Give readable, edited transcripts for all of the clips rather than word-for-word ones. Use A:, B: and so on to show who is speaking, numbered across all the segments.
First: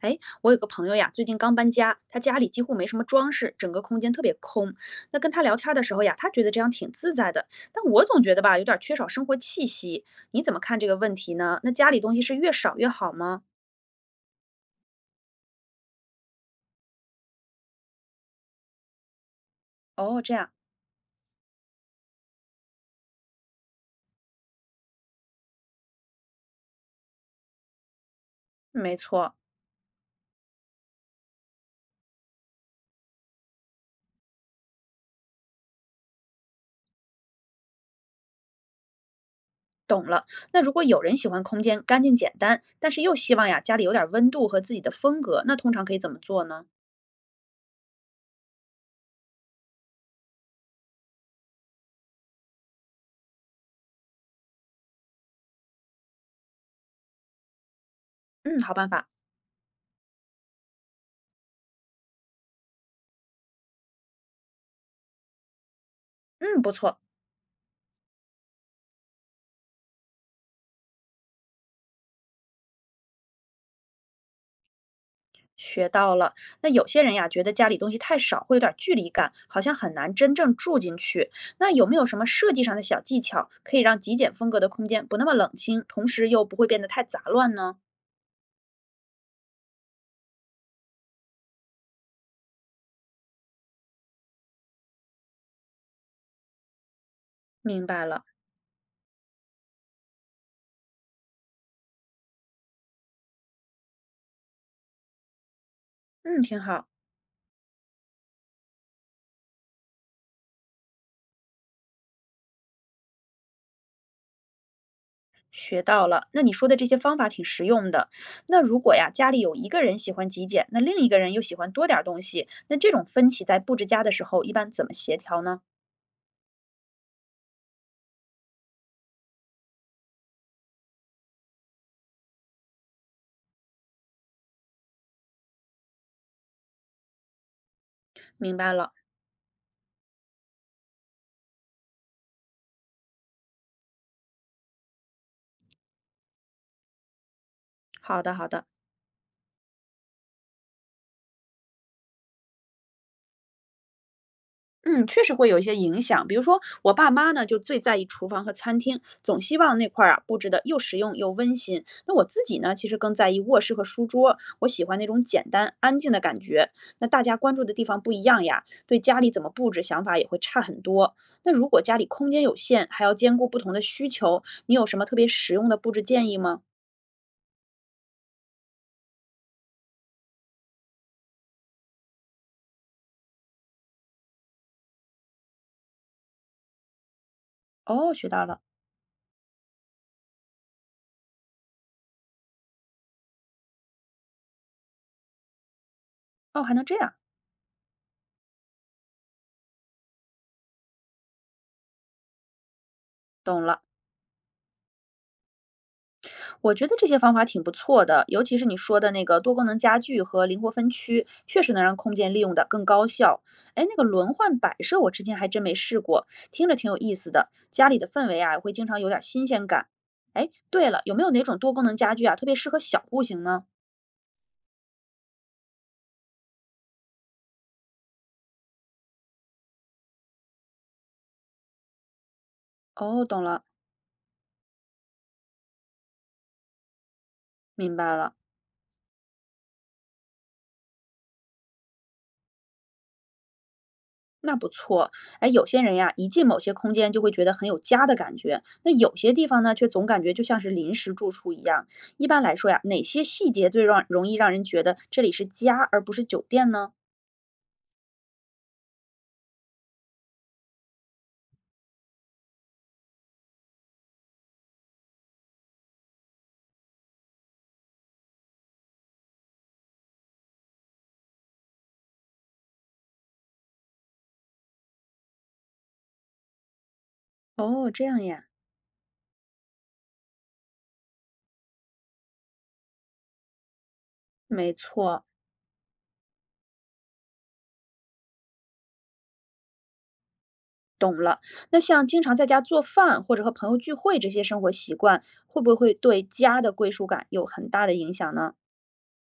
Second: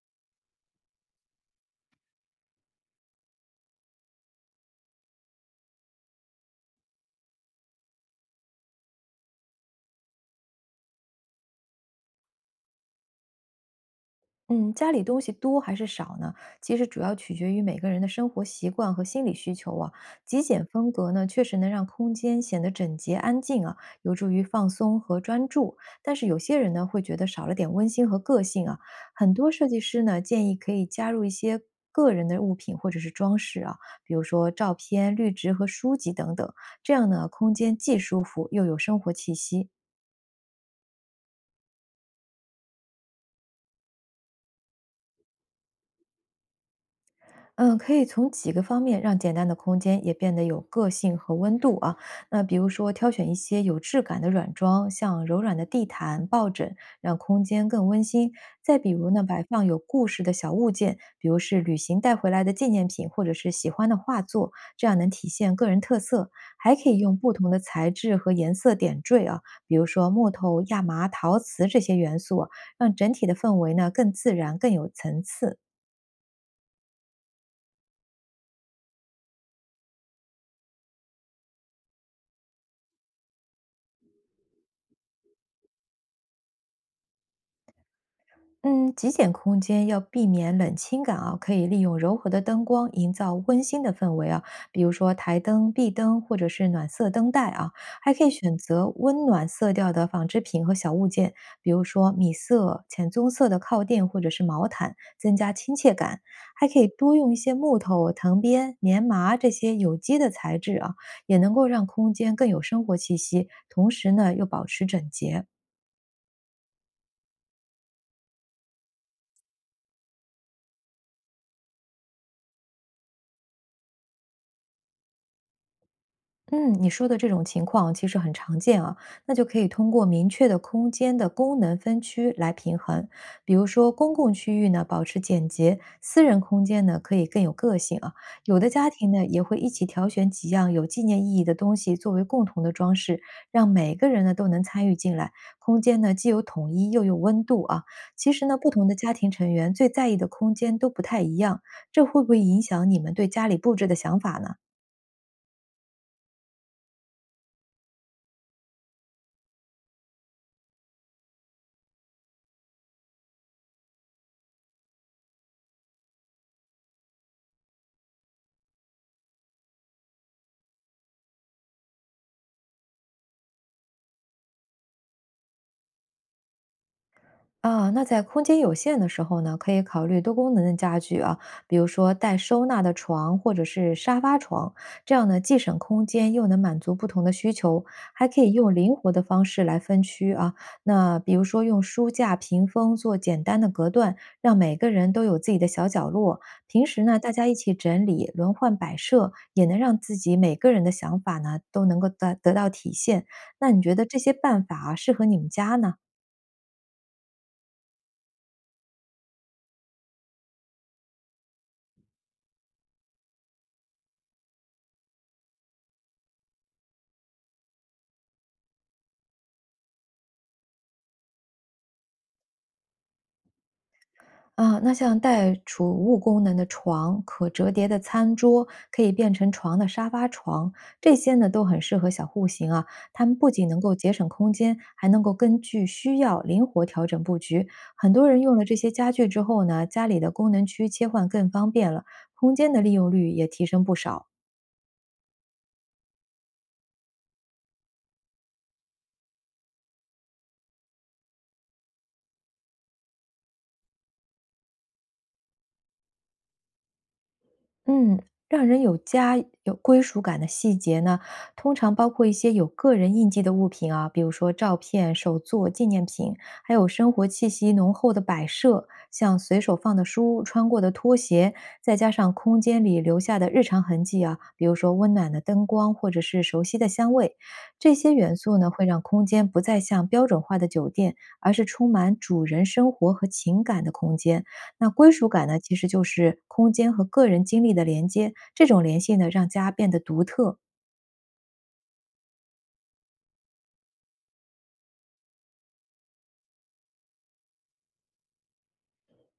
A: 哎，我有个朋友呀，最近刚搬家，他家里几乎没什么装饰，整个空间特别空。那跟他聊天的时候呀，他觉得这样挺自在的，但我总觉得吧，有点儿缺少生活气息。你怎么看这个问题呢？那家里东西是越少越好吗？
B: 嗯，家里东西多还是少呢？其实主要取决于每个人的生活习惯和心理需求啊。
A: 哦，这
B: 极
A: 样，
B: 简风格呢，确实能让空间显得整洁安静啊，有助于放松和专注。但是有些人呢，会觉得少了点温馨和个性啊。
A: 没错，
B: 很多设计师呢，建议可以加入一些个人的物品或者是装饰啊，比如说照片、绿植和书籍等等，这样呢，空间既舒服又有生活气息。
A: 懂了。那如果有人喜欢空间干净简单，但是又希望呀家里有点儿温度和自己的风格，那通常可以怎么做呢？
B: 嗯，可以从几个方面让简单的空间也变得有个性和温度啊。那比如说，挑选一些有质感的软装，像柔软的地毯、抱枕，让空间更温馨。
A: 嗯，好
B: 再
A: 办
B: 比
A: 法。
B: 如呢，摆放有故事的小物件，比如是旅行带回来的纪念品，或者是喜欢的画作，这样能体现个人特色。
A: 嗯，不
B: 还可
A: 错。
B: 以用不同的材质和颜色点缀啊，比如说木头、亚麻、陶瓷这些元素啊让整体的氛围呢更自然、更有层次。
A: 学到了。那有些人呀，觉得家里东西太少，会有点儿距离感，好像很难真正住进去。那有没有什么设计上的小技巧，可以让极简风格的空间不那么冷清，同时又不会变得太杂乱呢？
B: 嗯，极简空间要避免冷清感啊，可以利用柔和的灯光营造温馨的氛围啊，比如说台灯、壁灯或者是暖色灯带啊，
A: 明白
B: 还
A: 了，
B: 可以选择温暖色调的纺织品和小物件，比如说米色、浅棕色的靠垫或者是毛毯，增加亲切感。
A: 嗯，挺
B: 还可
A: 好。
B: 以多用一些木头、藤编、棉麻这些有机的材质啊，也能够让空间更有生活气息，同时呢又保持整洁。
A: 学到了，那你说的这些方法挺实用的。那如果呀，家里有一个人喜欢极简，那另一个人又喜欢多点儿东西，那这种分歧在布置家的时候，一般怎么协调呢？
B: 嗯，你说的这种情况其实很常见啊，那就可以通过明确的空间的功能分区来平衡。比如说，公共区域呢保持简洁，私人空间呢可以更有个性啊。
A: 明
B: 有的
A: 白
B: 家
A: 了，
B: 庭呢也会一起挑选几样有纪念意义的东西作为共同的装饰，让每个人呢都能参与进来，空间呢既有统一又有温度啊。
A: 好
B: 其
A: 的，好
B: 实呢，
A: 的。
B: 不同的家庭成员最在意的空间都不太一样，这会不会影响你们对家里布置的想法呢？
A: 嗯，确实会有一些影响。比如说，我爸妈呢就最在意厨房和餐厅，总希望那块儿啊布置的又实用又温馨。那我自己呢，其实更在意卧室和书桌，我喜欢那种简单安静的感觉。那大家关注的地方不一样呀，对家里怎么布置想法也会差很多。那如果家里空间有限，还要兼顾不同的需求，你有什么特别实用的布置建议吗？
B: 啊，那在空间有限的时候呢，可以考虑多功能的家具啊，比如说带收纳的床或者是沙发床，这样呢既省空间又能满足不同的需求，
A: 哦，学
B: 还可
A: 到
B: 以
A: 了。
B: 用灵活的方式来分区啊。那比如说用书架、屏风做简单的隔断，让每个人都有自己的小角落。
A: 哦，还能
B: 平
A: 这
B: 时
A: 样，
B: 呢，大家一起整理、轮换摆设，也能让自己每个人的想法呢都能够得到体现。
A: 懂
B: 那
A: 了。
B: 你觉得这些办法啊，适合你们家呢？
A: 我觉得这些方法挺不错的，尤其是你说的那个多功能家具和灵活分区，确实能让空间利用的更高效。哎，那个轮换摆设我之前还真没试过，听着挺有意思的。家里的氛围啊，也会经常有点新鲜感。哎，对了，有没有哪种多功能家具啊，特别适合小户型呢？
B: 啊，那像带储物功能的床、可折叠的餐桌、可以变成床的沙发床，这些呢都很适合小户型啊。
A: 哦，
B: 它们
A: 懂
B: 不
A: 了，
B: 仅能够节省空间，还能够根据需要灵活调整布局。
A: 明白
B: 很多
A: 了。
B: 人用了这些家具之后呢，家里的功能区切换更方便了，空间的利用率也提升不少。
A: 那不错。哎，有些人呀，一进某些空间就会觉得很有家的感觉，那有些地方呢，却总感觉就像是临时住处一样。一般来说呀，哪些细节最让容易让人觉得这里是家而不是酒店呢？
B: 嗯，让人有家、有归属感的细节呢，通常包括一些有个人印记的物品啊，比如说照片、手作、纪念品，还有生活气息浓厚的摆设，像随手放的书、穿过的拖鞋，再加上空间里留下的日常痕迹啊，比如说温暖的灯光或者是熟悉的香味，
A: 哦，
B: 这
A: 这
B: 些
A: 样
B: 元
A: 呀，
B: 素呢，会让空间不再像标准化的酒店，而是充满主人生活和情感的空间。
A: 没
B: 那归
A: 错，
B: 属感呢，其实就是空间和个人经历的连接，这种联系呢，让家变得独特。
A: 懂了。那像经常在家做饭或者和朋友聚会这些生活习惯，会不会对家的归属感有很大的影响呢？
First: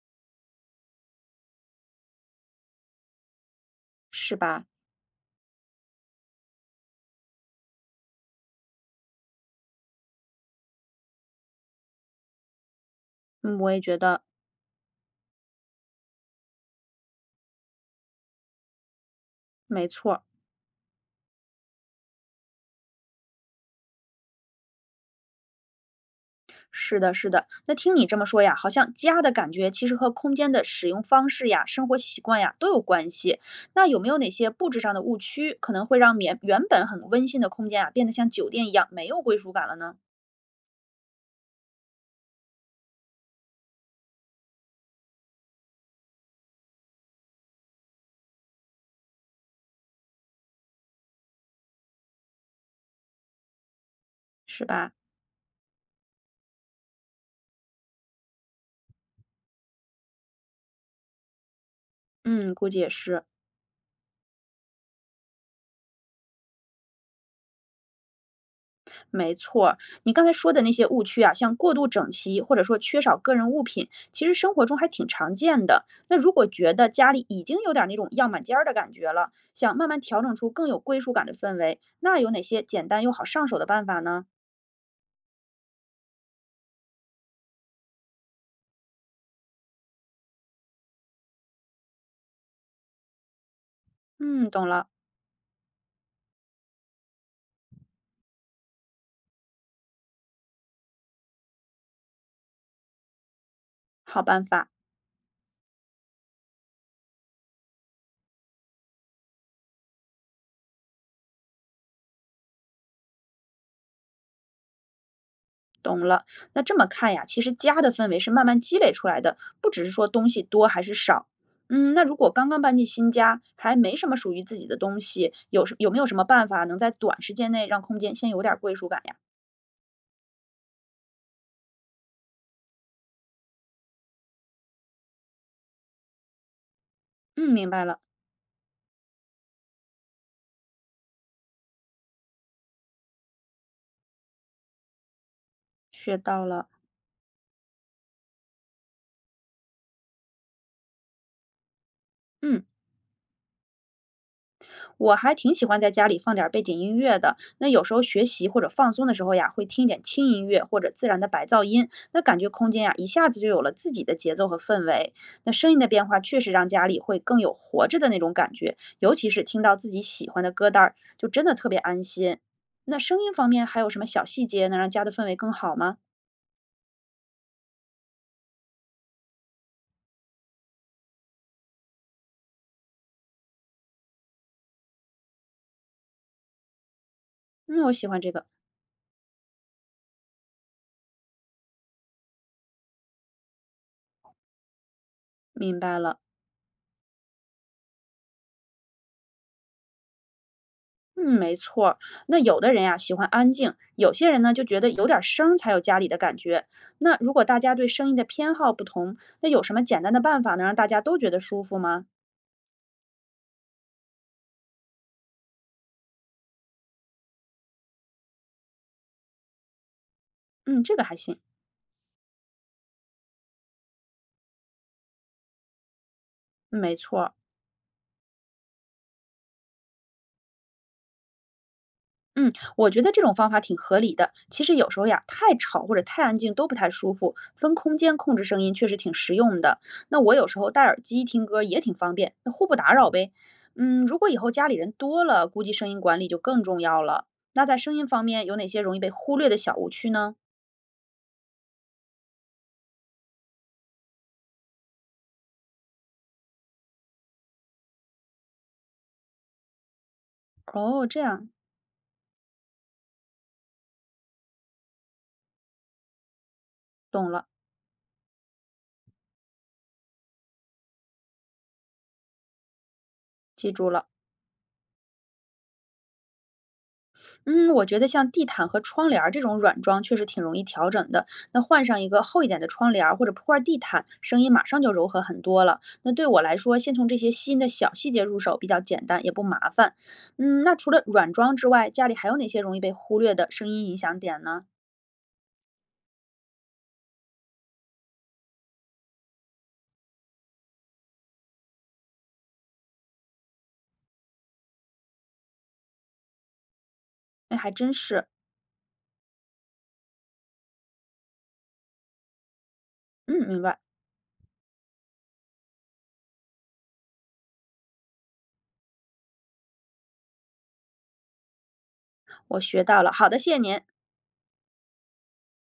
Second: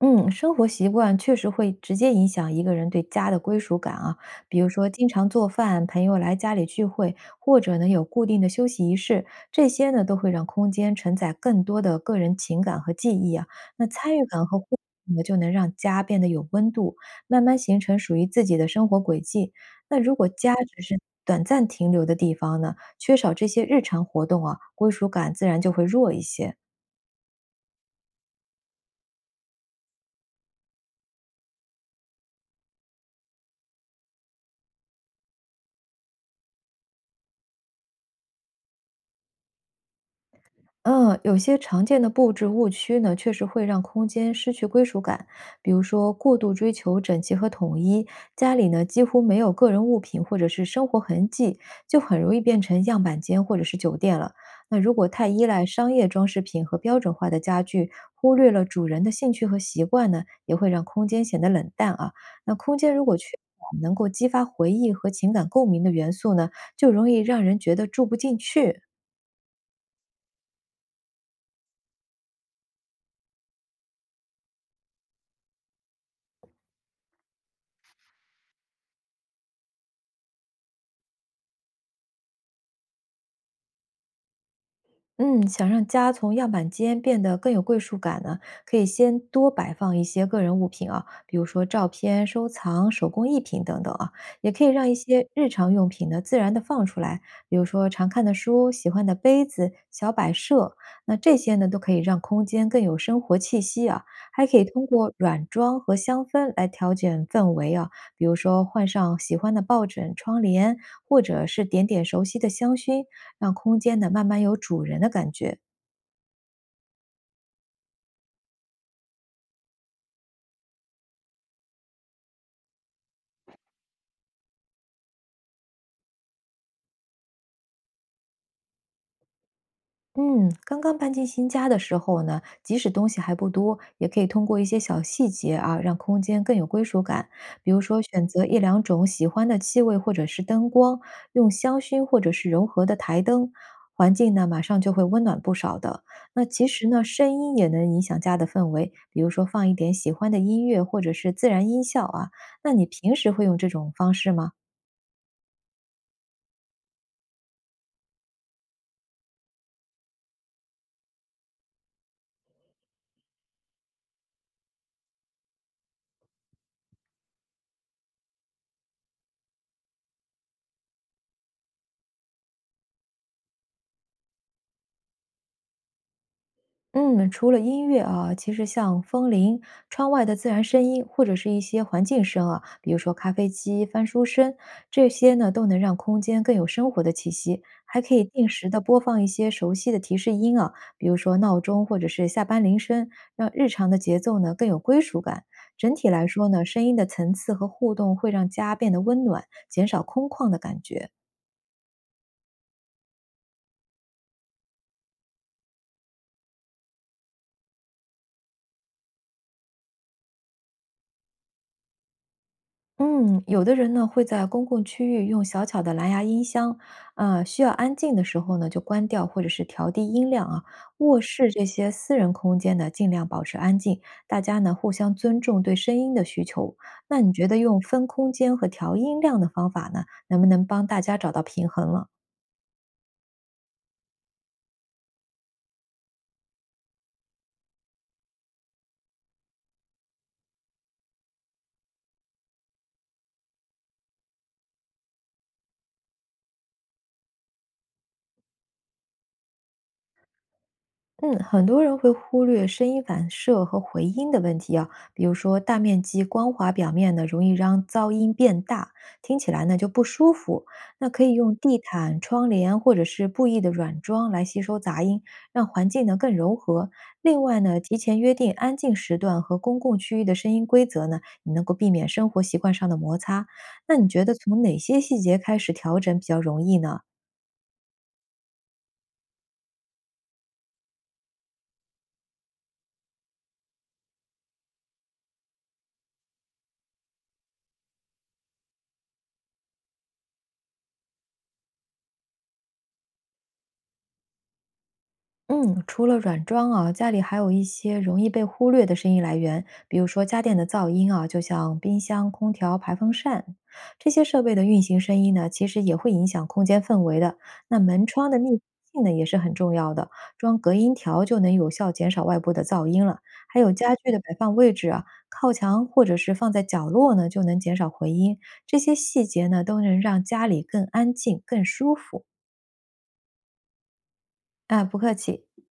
B: 嗯，生活习惯确实会直接影响一个人对家的归属感啊。
A: 是
B: 比
A: 吧？
B: 如说，经常做饭，朋友来家里聚会，或者呢有固定的休息仪式，这些呢都会让空间承载更多的个人情感和记忆啊。
A: 嗯，我也
B: 那
A: 觉
B: 参
A: 得
B: 与感和互动呢，就能让家变得有温度，慢慢形成属于自己的生活轨迹。
A: 没
B: 那如
A: 错。
B: 果家只是短暂停留的地方呢，缺少这些日常活动啊，归属感自然就会弱一些。
A: 是的，是的。那听你这么说呀，好像家的感觉其实和空间的使用方式呀、生活习惯呀都有关系。那有没有哪些布置上的误区，可能会让免原本很温馨的空间啊，变得像酒店一样没有归属感了呢？
B: 嗯，有些常见的布置误区呢，确实会让空间失去归属感。比如说，过度追求整齐和统一，家里呢几乎没有个人物品或者是生活痕迹，就很容易变成样板间或者是酒店了。
A: 是
B: 那
A: 吧？
B: 如果太依赖商业装饰品和标准化的家具，忽略了主人的兴趣和习惯呢，也会让空间显得冷淡啊。
A: 嗯，
B: 那
A: 估计
B: 空
A: 也
B: 间如果
A: 是。
B: 缺少能够激发回忆和情感共鸣的元素呢，就容易让人觉得住不进去。
A: 没错。你刚才说的那些误区啊，像过度整齐或者说缺少个人物品，其实生活中还挺常见的。那如果觉得家里已经有点儿那种样板间儿的感觉了，想慢慢调整出更有归属感的氛围，那有哪些简单又好上手的办法呢？
B: 嗯，想让家从样板间变得更有归属感呢，可以先多摆放一些个人物品啊，比如说照片、收藏、手工艺品等等啊，
A: 嗯，
B: 也可
A: 懂
B: 以
A: 了，
B: 让一些日常用品呢自然的放出来，比如说常看的书、喜欢的杯子、小摆设，那这些呢都可以让空间更有生活气息啊，
A: 好办
B: 还可以
A: 法。
B: 通过软装和香氛来调整氛围啊，比如说换上喜欢的抱枕、窗帘，或者是点点熟悉的香薰。让空间呢慢慢有主人的感觉。
A: 懂了，那这么看呀，其实家的氛围是慢慢积累出来的，不只是说东西多还是少。嗯，那如果刚刚搬进新家，还没什么属于自己的东西，有没有什么办法能在短时间内让空间先有点儿归属感呀？
B: 嗯，刚刚搬进新家的时候呢，即使东西还不多，也可以通过一些小细节啊，让空间更有归属感。
A: 嗯，明
B: 比如
A: 白了，
B: 说，选择一两种喜欢的气味或者是灯光，用香薰或者是柔和的台灯，环境呢马上就会温暖不少的。
A: 学
B: 那
A: 到了，
B: 其实呢，声音也能影响家的氛围，比如说放一点喜欢的音乐或者是自然音效啊。
A: 嗯。
B: 那你平时会用这种方式吗？
A: 我还挺喜欢在家里放点儿背景音乐的，那有时候学习或者放松的时候呀，会听一点轻音乐或者自然的白噪音，那感觉空间呀一下子就有了自己的节奏和氛围。那声音的变化确实让家里会更有活着的那种感觉，尤其是听到自己喜欢的歌单儿，就真的特别安心。那声音方面还有什么小细节能让家的氛围更好吗？
B: 嗯，除了音乐啊，其实像风铃、窗外的自然声音，或者是一些环境声啊，比如说咖啡机翻书声，这些呢都能让空间更有生活的气息。
A: 嗯，我
B: 还
A: 喜
B: 可
A: 欢
B: 以
A: 这个，
B: 定时的播放一些熟悉的提示音啊，比如说闹钟或者是下班铃声，让日常的节奏呢更有归属感。
A: 明
B: 整
A: 白
B: 体
A: 了。
B: 来说呢，声音的层次和互动会让家变得温暖，减少空旷的感觉。
A: 嗯，没错儿。那有的人呀、喜欢安静，有些人呢就觉得有点儿声儿才有家里的感觉。那如果大家对声音的偏好不同，那有什么简单的办法能让大家都觉得舒服吗？
B: 嗯，有的人呢会在公共区域用小巧的蓝牙音箱，啊、需要安静的时候呢就关掉或者是调低音量啊。
A: 嗯，这个还
B: 卧
A: 行。
B: 室这些私人空间呢，尽量保持安静，大家呢互相尊重对声音的需求。
A: 嗯没错
B: 那
A: 儿。
B: 你觉得用分空间和调音量的方法呢，能不能帮大家找到平衡了？
A: 嗯，我觉得这种方法挺合理的。其实有时候呀，太吵或者太安静都不太舒服，分空间控制声音确实挺实用的。那我有时候戴耳机听歌也挺方便，那互不打扰呗。嗯，如果以后家里人多了，估计声音管理就更重要了。那在声音方面，有哪些容易被忽略的小误区呢？
B: 嗯，很多人会忽略声音反射和回音的问题啊，比如说大面积光滑表面呢，容易让噪音变大，听起来呢就不舒服。
A: 哦，
B: 那
A: 这
B: 可以
A: 样，
B: 用地毯、窗帘或者是布艺的软装来吸收杂音，让环境呢更柔和。
A: 懂
B: 另
A: 了，
B: 外呢，提前约定安静时段和公共区域的声音规则呢，你能够避免生活习惯上的摩擦。
A: 记住
B: 那
A: 了。
B: 你觉得从哪些细节开始调整比较容易呢？
A: 嗯，我觉得像地毯和窗帘儿这种软装确实挺容易调整的。那换上一个厚一点的窗帘儿或者铺块地毯，声音马上就柔和很多了。那对我来说，先从这些新的小细节入手比较简单，也不麻烦。嗯，那除了软装之外，家里还有哪些容易被忽略的声音影响点呢？
B: 嗯，除了软装啊，家里还有一些容易被忽略的声音来源，比如说家电的噪音啊，就像冰箱、空调、排风扇这些设备的运行声音呢，其实也会影响空间氛围的。
A: 那还
B: 那
A: 真
B: 门
A: 是。
B: 窗的密闭性呢，也是很重要的，装隔音条就能有效减少外部的噪音了。
A: 嗯，
B: 还
A: 明
B: 有
A: 白，
B: 家具的摆放位置啊，靠墙或者是放在角落呢，就能减少回音。这些细节呢，都能让家里更安静、更舒服。
A: 我学到了。好的，谢谢您。
B: 啊，不客气。